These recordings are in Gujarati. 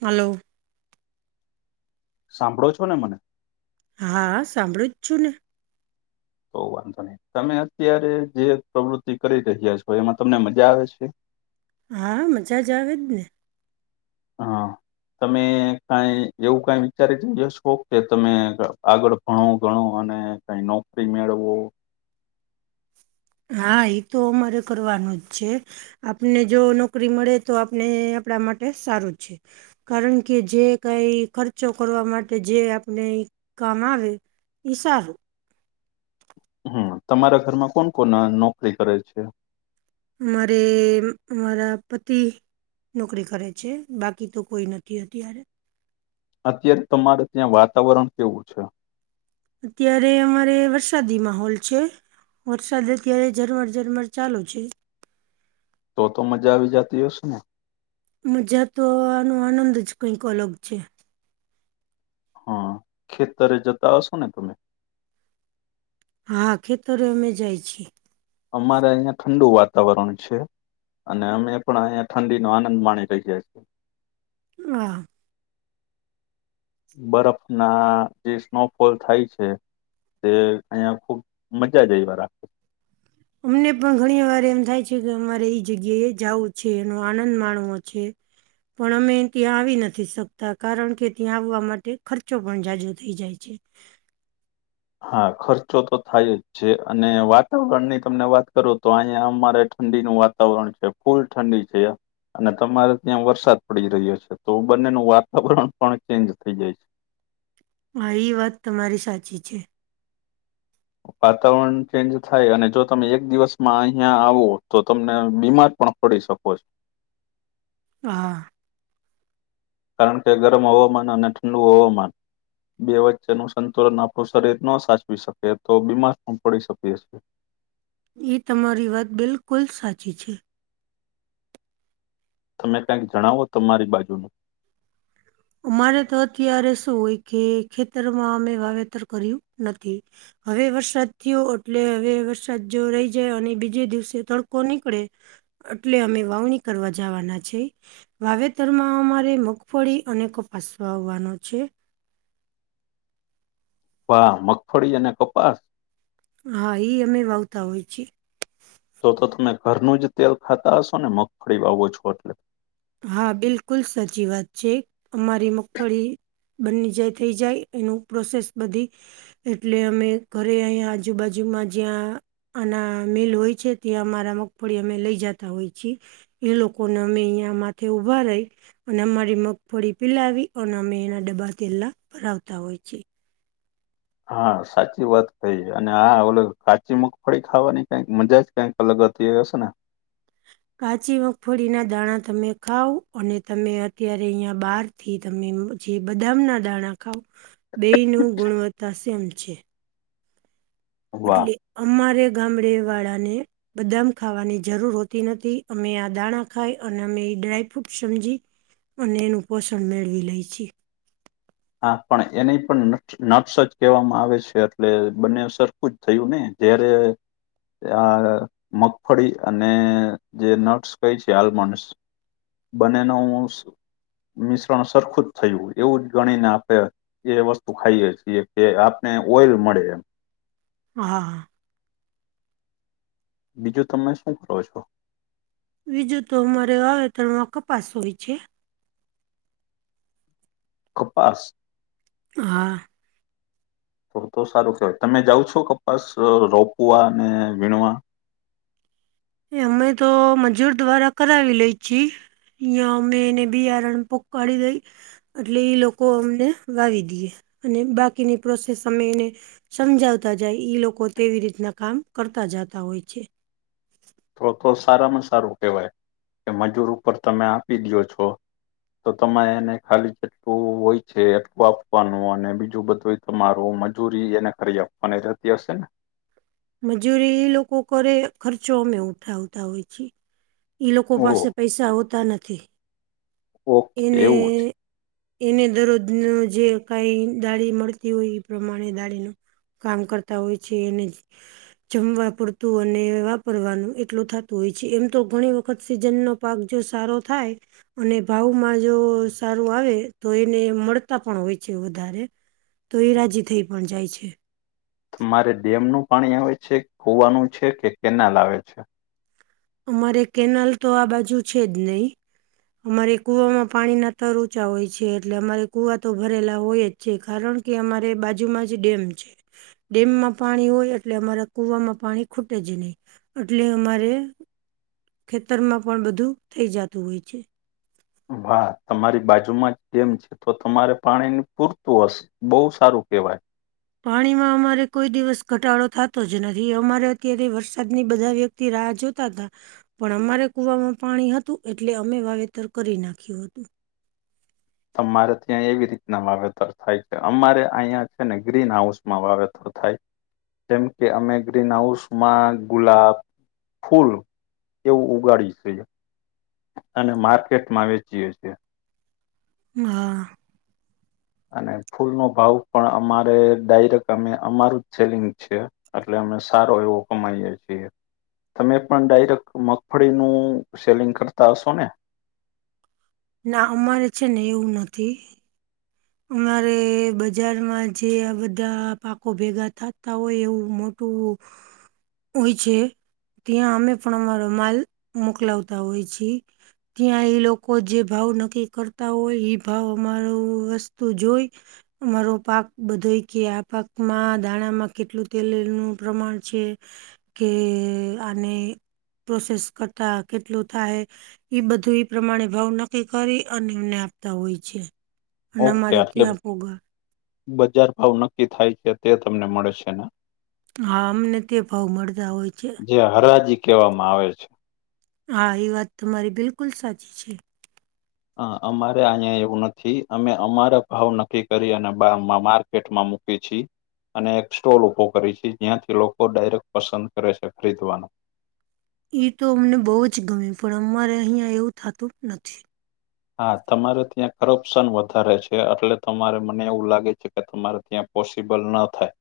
હલો. સાંભળો છો ને મને? હા સાંભળું જ છું ને. તો વાંધો નહી તમે અત્યારે જે પ્રવૃતિ કરી રહ્યા છો એમાં તમને મજા આવે છે. હા મજા જ આવેજ ને. હા તમે કઈ એવું કઈ વિચારે છે શોકો કે તમે આગળ ભણુ ઘણુ અને કઈ નોકરી મેળવવું. હા એ તો અમારે કરવાનું જ છે. આપને જો નોકરી મળે તો આપને આપણા માટે સારું છે. કારણ કે જે કઈ ખર્ચો કરવા માટે જે આપણે કામ આવે. ઈ સારુ. હમ્મ તમારા ઘરમાં કોણ કોણ નોકરી કરે છે? મારે મારા પતિ. નોકરી કરે છે, બાકી તો કોઈ નથી અત્યારે. અત્યારે તમારે ત્યાં વાતાવરણ કેવું છે? અત્યારે અમારે વરસાદી માહોલ છે. વરસાદ અત્યારે ઝરમર ઝરમર ચાલુ છે. તો તો મજા આવી જતી હશે ને? મજા તો આનો આનંદ જ કંઈક અલગ છે. હા ખેતરે જતા હશો ને તમે? હા ખેતરે અમે જાય છી. અમારે અહિયાં ઠંડુ વાતાવરણ છે. અને અમે પણ અહીંયા ઠંડી નો આનંદ માણી રહ્યા છીએ. હા. બરફના જે સ્નોફોલ થાય છે. તે અહંયા ખુબ મજા જ એવા રા. અમને પણ ઘણી વાર એમ થાય છે કે અમારે એઈ જગ્યા એએ જવું છે એનો આનંદ માણવો છે. પણ અમે ત્યાં આવી નથી શકતા કારણ કે ત્યાં આવવા માટે ખર્ચો પણ જાજો થઈ જાય છે. છે. હા ખર્ચો તો થાય જ છે અને વાતાવરણ ની તમને વાત કરો તો અહીંયા અમારે ઠંડીનું વાતા વાતાવરણ છે ફૂલ ઠંડી છે. અને તમારે ત્યાં વરસાદ પડી રહ્યો છે તો બંનેનું વાતાવરણ પણ ચેન્જ થઈ જાય છે. હા ઇ વાત તમારી સાચી છે. વાતાવરણ ચેન્જ થાય અને જો તમે એક દિવસમાં અહિયાં આવો તો તમને બીમાર પણ પડી સકો છો. હા. કારણ કે ગરમ હવામાન અને ઠંડુ હવામાન. બે વચ્ચેનું સંતુલન આપણું શરીર ન સાચવી શકે તો બીમાર પણ પડી શકીએ છીએ. એ તમારી વાત બિલકુલ સાચી છે. તમે કંઈક જણાવો તમારી બાજુ નું. અમારે તો અત્યારે શું હોય કે ખેતરમાં અમે વાવેતર કર્યું નથી. હવે વરસાદ થયો એટલે હવે વરસાદ જો રહી જાય અને બીજે દિવસે તડકો નીકળે એટલે અમે વાવણી કરવા જવાના છે વાવેતરમાં અમારે મગફળી અને કપાસ વાવવાનો છે. વા મગફળી અને કપાસ હા ઈ અમે બવતા હોય છી. તો તો તમે ઘરનું જ તેલ ખાતા હશો ને મગફળી વાવો છો એટલે? હા બિલકુલ સાચી વાત છે અમારી મગફળી બંની જાય થઈ જાય એનું પ્રોસેસ બધી એટલે અમે ઘરે અહીંયા આજુબાજુમાં જ્યાં અનેના મિલ હોય છે ત્યાં અમારા મગફળી અમે લઈ જતા હોય છીએ એ લોકોને અમે અહીંયા માથે ઉભા રહી અને અમારી મગફળી પિલાવી અને અમે એના ડબ્બા તેલા ભરાવતા હોય છે. હા સાચી વાત કઈ અને હા ઓલો કાચી મગફળી ખાવાની કઈક મજા જ કાઈક અલગ હતી હશે ને. કાચી મગફળીના દાણા તમે ખાવ અને તમે અત્યારે અહીંયા બાર થી તમે જે બદામના દાણા ખાવ બે નુ ગુણવત્તા સેમ છે. વાહ એટલે અમારે ગામડે વાળાને બદામ ખાવાની જરૂર હોતી નથી અમે આ દાણા ખાય અને અમે એ ડ્રાયફ્રૂટ સમજી અને એનું પોષણ મેળવી લે છી. હા પણ એનેઈ પણ ન નટ્સ જ કહેવામાં આવે છે એટલે બંને સરખું જ થયું ને જયારે આ મગફળી અને જે નટસ કઈ છે આલમડસ બનેનું મિશ્રણ સરખું જ થયું એવું જ ગણીને આપણે એ વસ્તુ ખાઈએ છીએ કે આપને ઓઈલ મળે એમ. હા હા બીજું તમે શું કરો છો? બીજું તો અમારે વાવેતરણમાં કપાસ હોય છે. કપાસ હા [inaudible] તો તો સારું કેહેવાય તમે જાવ છો કપાસ રોપવા અનેને વીણવા? એ અમે તો મજૂર દ્વારા કરાવી લઈ છી. યા મેને બીયારણ પોકડી દઈ એટલે એ લોકો અમને વાવી દેે અને બાકીની પ્રોસેસ અમે એને સમજાવતા જાય ઈ લોકો તેવી રીતના કામ કરતા જતા હોય છે. તો તો સારામાં સારું કહેવાય કે મજૂર ઉપર તમે આપી દો છો તો તમારે એને ખાલી જેટલું હોય છે એટલું આપવાનું અને બીજું બધું તમારુ મજૂરી એને કરી આપવાની રહેતી હશે ને? મજૂરી એ લોકો કરે ખર્ચો અમે ઉઠાવતા હોય છી. ઈ લોકો ઓહ પાસે પૈસા હોતા નથી ઓકે એને એવું છે એને દરરોજ ના જે કઈ દાળી મળતી હોય એ પ્રમાણે દાળી નુ કામ કરતા હોય છે એને જમવા પુરતું અને વાપરવાનું એટલું થતું હોય છે એમ તો ઘણી વખત સીઝનનો પાક જો સારો થાય અને ભાવમાં જો સારું આવે તો એને મળતા પણ હોય છે વધારે તો એ રાજી થઈ પણ જાય છે. મારે ડેમનું પાણી આવે છે, ખુવાનું છે કે, કેનાલ આવે છે? અમારે કેનાલ તો આ બાજુ છે જ નહી. અમારે કુવામાં પાણીના તર ઊંચા હોય છે, એટલે અમારે કુવા તો ભરેલા હોય જ. છે. કારણ કે અમારે બાજુમાં જ ડેમ છે. ડેમમાં પાણી હોય, એટલે અમારા કુવામાં પાણી ખૂટે જ નહીં, એટલે અમારે ખેતર માં પણ બધું થઈ જતું હોય છે. વાહ, તમારી બાજુમાં જ ડેમ છે, તો તમારે પાણી પૂરતું હશે. બહુ સારું કેવાય. પાણીમાં અમારે કોઈ દિવસ ઘટાડો થતો જ નથી, અમારે અત્યારે વરસાદની બધા વ્યક્તિ તે રાહ જોતા હતા. પણ અમારે કુવામાં પાણી હતું, એટલે અમે વાવેતર કરી નાખ્યું હતું. તમારે ત્યાં એવી રીતના વાવેતર થાય છે, અમારે અહીં છે ને, ગ્રીન હાઉસ માં વાવેતર થાય. જેમ કે, અમે ગ્રીન હાઉસ માં ગુલાબ. ફૂલ એવું ઉગાડીશ. અને માર્કેટમાં વેચીએ છીએ. હા. અને ફૂલ નો ભાવ પણ અમારે ડાયરેક્ટ, અમે અમારું જ સેલિંગ છે. એટલે અને સારો એવો કમાઈએે છીએ. તમે પણ ડાયરેક્ટ મગફળીનું સેલિંગ કરતા હશો ને? ના અમારે છે ને, એવું નથી. અમારે બજારમાં જે આ બધા પાકો ભેગા થતા હોય, એવું મો તો. હોય છે, ત્યાં અમે પણ અમારો માલ મોકલાવતા હોય છે. ત્યાં એ લોકો જે ભાવ નક્કી કરતા હોય, એ ભાવ અમારો તો જોઈ. મામારો પાક બધો કે, આ પાકમાં ધાણામાં કેટલું તેલનું પ્રમાણ છે? કે આને પ્રોસેસ કરતા કેટલું થાય. એ બધું એ પ્રમાણે ભાવ નક્કી કરી, અને એમને આપતા હોય છે. અને ઓકે, અમારે એટલે ત્યાં પોગા બજાર ભાવ નક્કી થાય છે, તે તમને મળે છે ને. હા, અમને તે ભાવ મળતા હોય છે. જે હરાજી કહેવામાં આવે છે. હા, એ વાત તમારી બિલકુલ સાચી છે. હ, અમારે અહીંયા એવું નથી, અમે અમારા ભાવ નક્કી કરી, અને બમાં માર પેટમાં મૂકે છે. અને એક સ્ટોલ ઊભો કરે છે, જ્યાંથી લોકો ડાયરેક્ટ પસંદ કરે છે, ખરીદવાનો એ તો અમને બહુ જ ગમે, પણ અમારે અહિયાં એવું થતું નથી. હા, તમારે ત્યાં કરપ્શન વધારે છે, એટલે તમારે મને એવું લાગે છે, કે તમારે ત્યાં પોસિબલ ન થાય,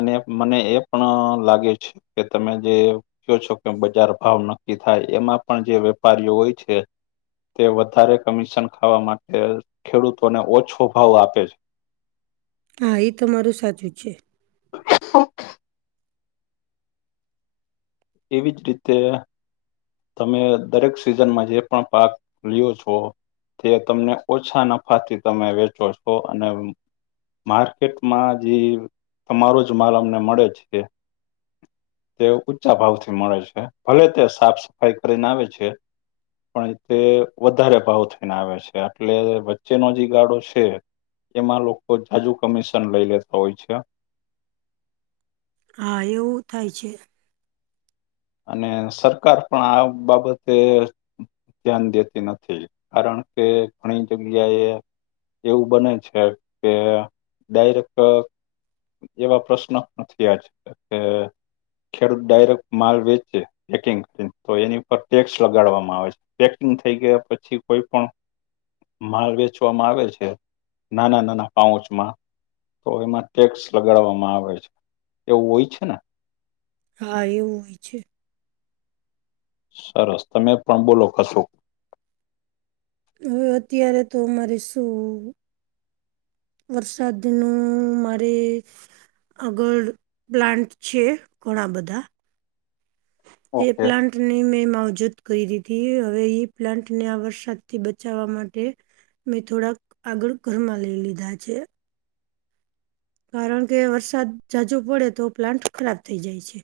અને મને એ પણ લાગે છે કે, તમે જે કેવો છો કે, બજાર ભાવ નક્કી થાય. એમાં પણ જે વેપારીઓ હોય છે. તે વધારે કમિશન ખાવા માટે ખેડૂતોને ઓછો ભાવ આપે છે. હા, એ તમારું સાચું જ છે. [unintelligible] એવી જ રીતે તમે દરેક સિઝનમાં જે પણ પાક લ્યો છો? તે તમને ઓછા નફાથી તમે વેચો છો, અને માર્કેટમાં જે તમારો જ માલ અમને મળે છે. તે ઊંચા ભાવથી મળે છે, ભલે, તે સાફ સફાઈ કરીને આવે છે. પણ તે વધારે ભાવ થઈને આવે છે, એટલે વચ્ચેનો જે ગાડો છે. એમાં લોકો જાજુ કમિશન લઈ લેતા હોય છે. હા, એવું થાય છે. અને સરકાર પણ આ બાબતે ધ્યાન દેતી નથી. કારણ, કે ઘણી જગ્યા એ એવું બને છે કે ડાયરેક્ટ- એવા પ્રશ્ન નથી આજ કે ખેડૂત ડાયરેક્ટ માલ વેચે. પેકિંગ કરીને તો એની પર ટેક્સ લગાડવામાં આવે છે. પેકિંગ થઈ ગયા, પછી કોઈ પણ માલ વેચવામાં આવે છે, નાના નાના પાઉચમાં. તો એમાં ટેક્સ લગાડવામાં આવે છે. એવું હોય છે ને? હા, એવું જ છે. સરસ. તમે પણ બોલો કશો? હ અત્યારે તો મારે શું? વરસાદ નુ મારે આગળ પ્લાન્ટ છે. ઘણા બધા તે ઓકે પ્લાંન્ટ ની મેં માવજૂત કરી દીધી. હવે, એ પ્લાન્ટને આ વરસાદથી બચાવવા માટે મેં થોડાક આગળ ઘરમાં લઈ લીધા છે. કારણ કે વરસાદ જાજો પડે, તો પ્લાન્ટ ખરાબ થઇ જાય છે.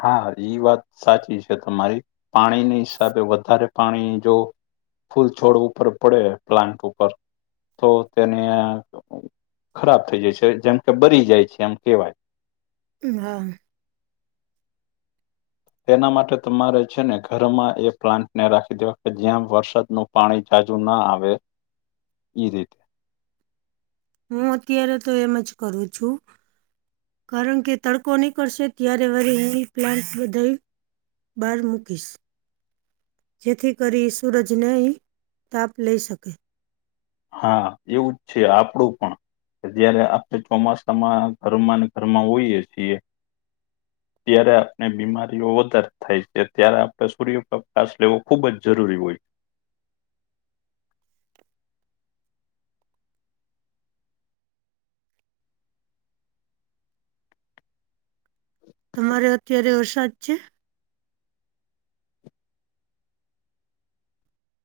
હા, એઈ વાત સાચી છે તમારી. પાણીની હિસાબે વધારે પાણી જો ફૂલ છોડ ઉપર પડે, પ્લાન્ટ ઉપર તો તેને- ખરાબ થઇ જાય છે, જેમ કે બરી જાય છે એમ કેવાય. હમ્મ એના માટે તમારે છે ને ઘરમાં એ પ્લાન્ટ ને રાખી દેવા કે જ્યાં વરસાદનું- પાણી તાજું ના આવે, ઈ રીતે હું અત્યારે તો એમ જ કરું છું. કારણ કે તડકો નીકળશે ત્યારે વારી હ પ્લાન્ટ બધ બાર મુૂકીશ. જેથી કરી સૂરજને તાપ લઈ શકે. હા, એવુંજ છે. આપડું પણ કે જયારે આપણે ચોમાસામાં ઘરમાં, ઘરમાં હોઈએ છીએ. ત્યારે આપણે બીમારીઓ વધારે થાય છે, ત્યારે આપણે સૂર્યપ્રકાશ લેવો ખુબ જ જરૂરી હોય. તમારે અત્યારે વરસાદ છે?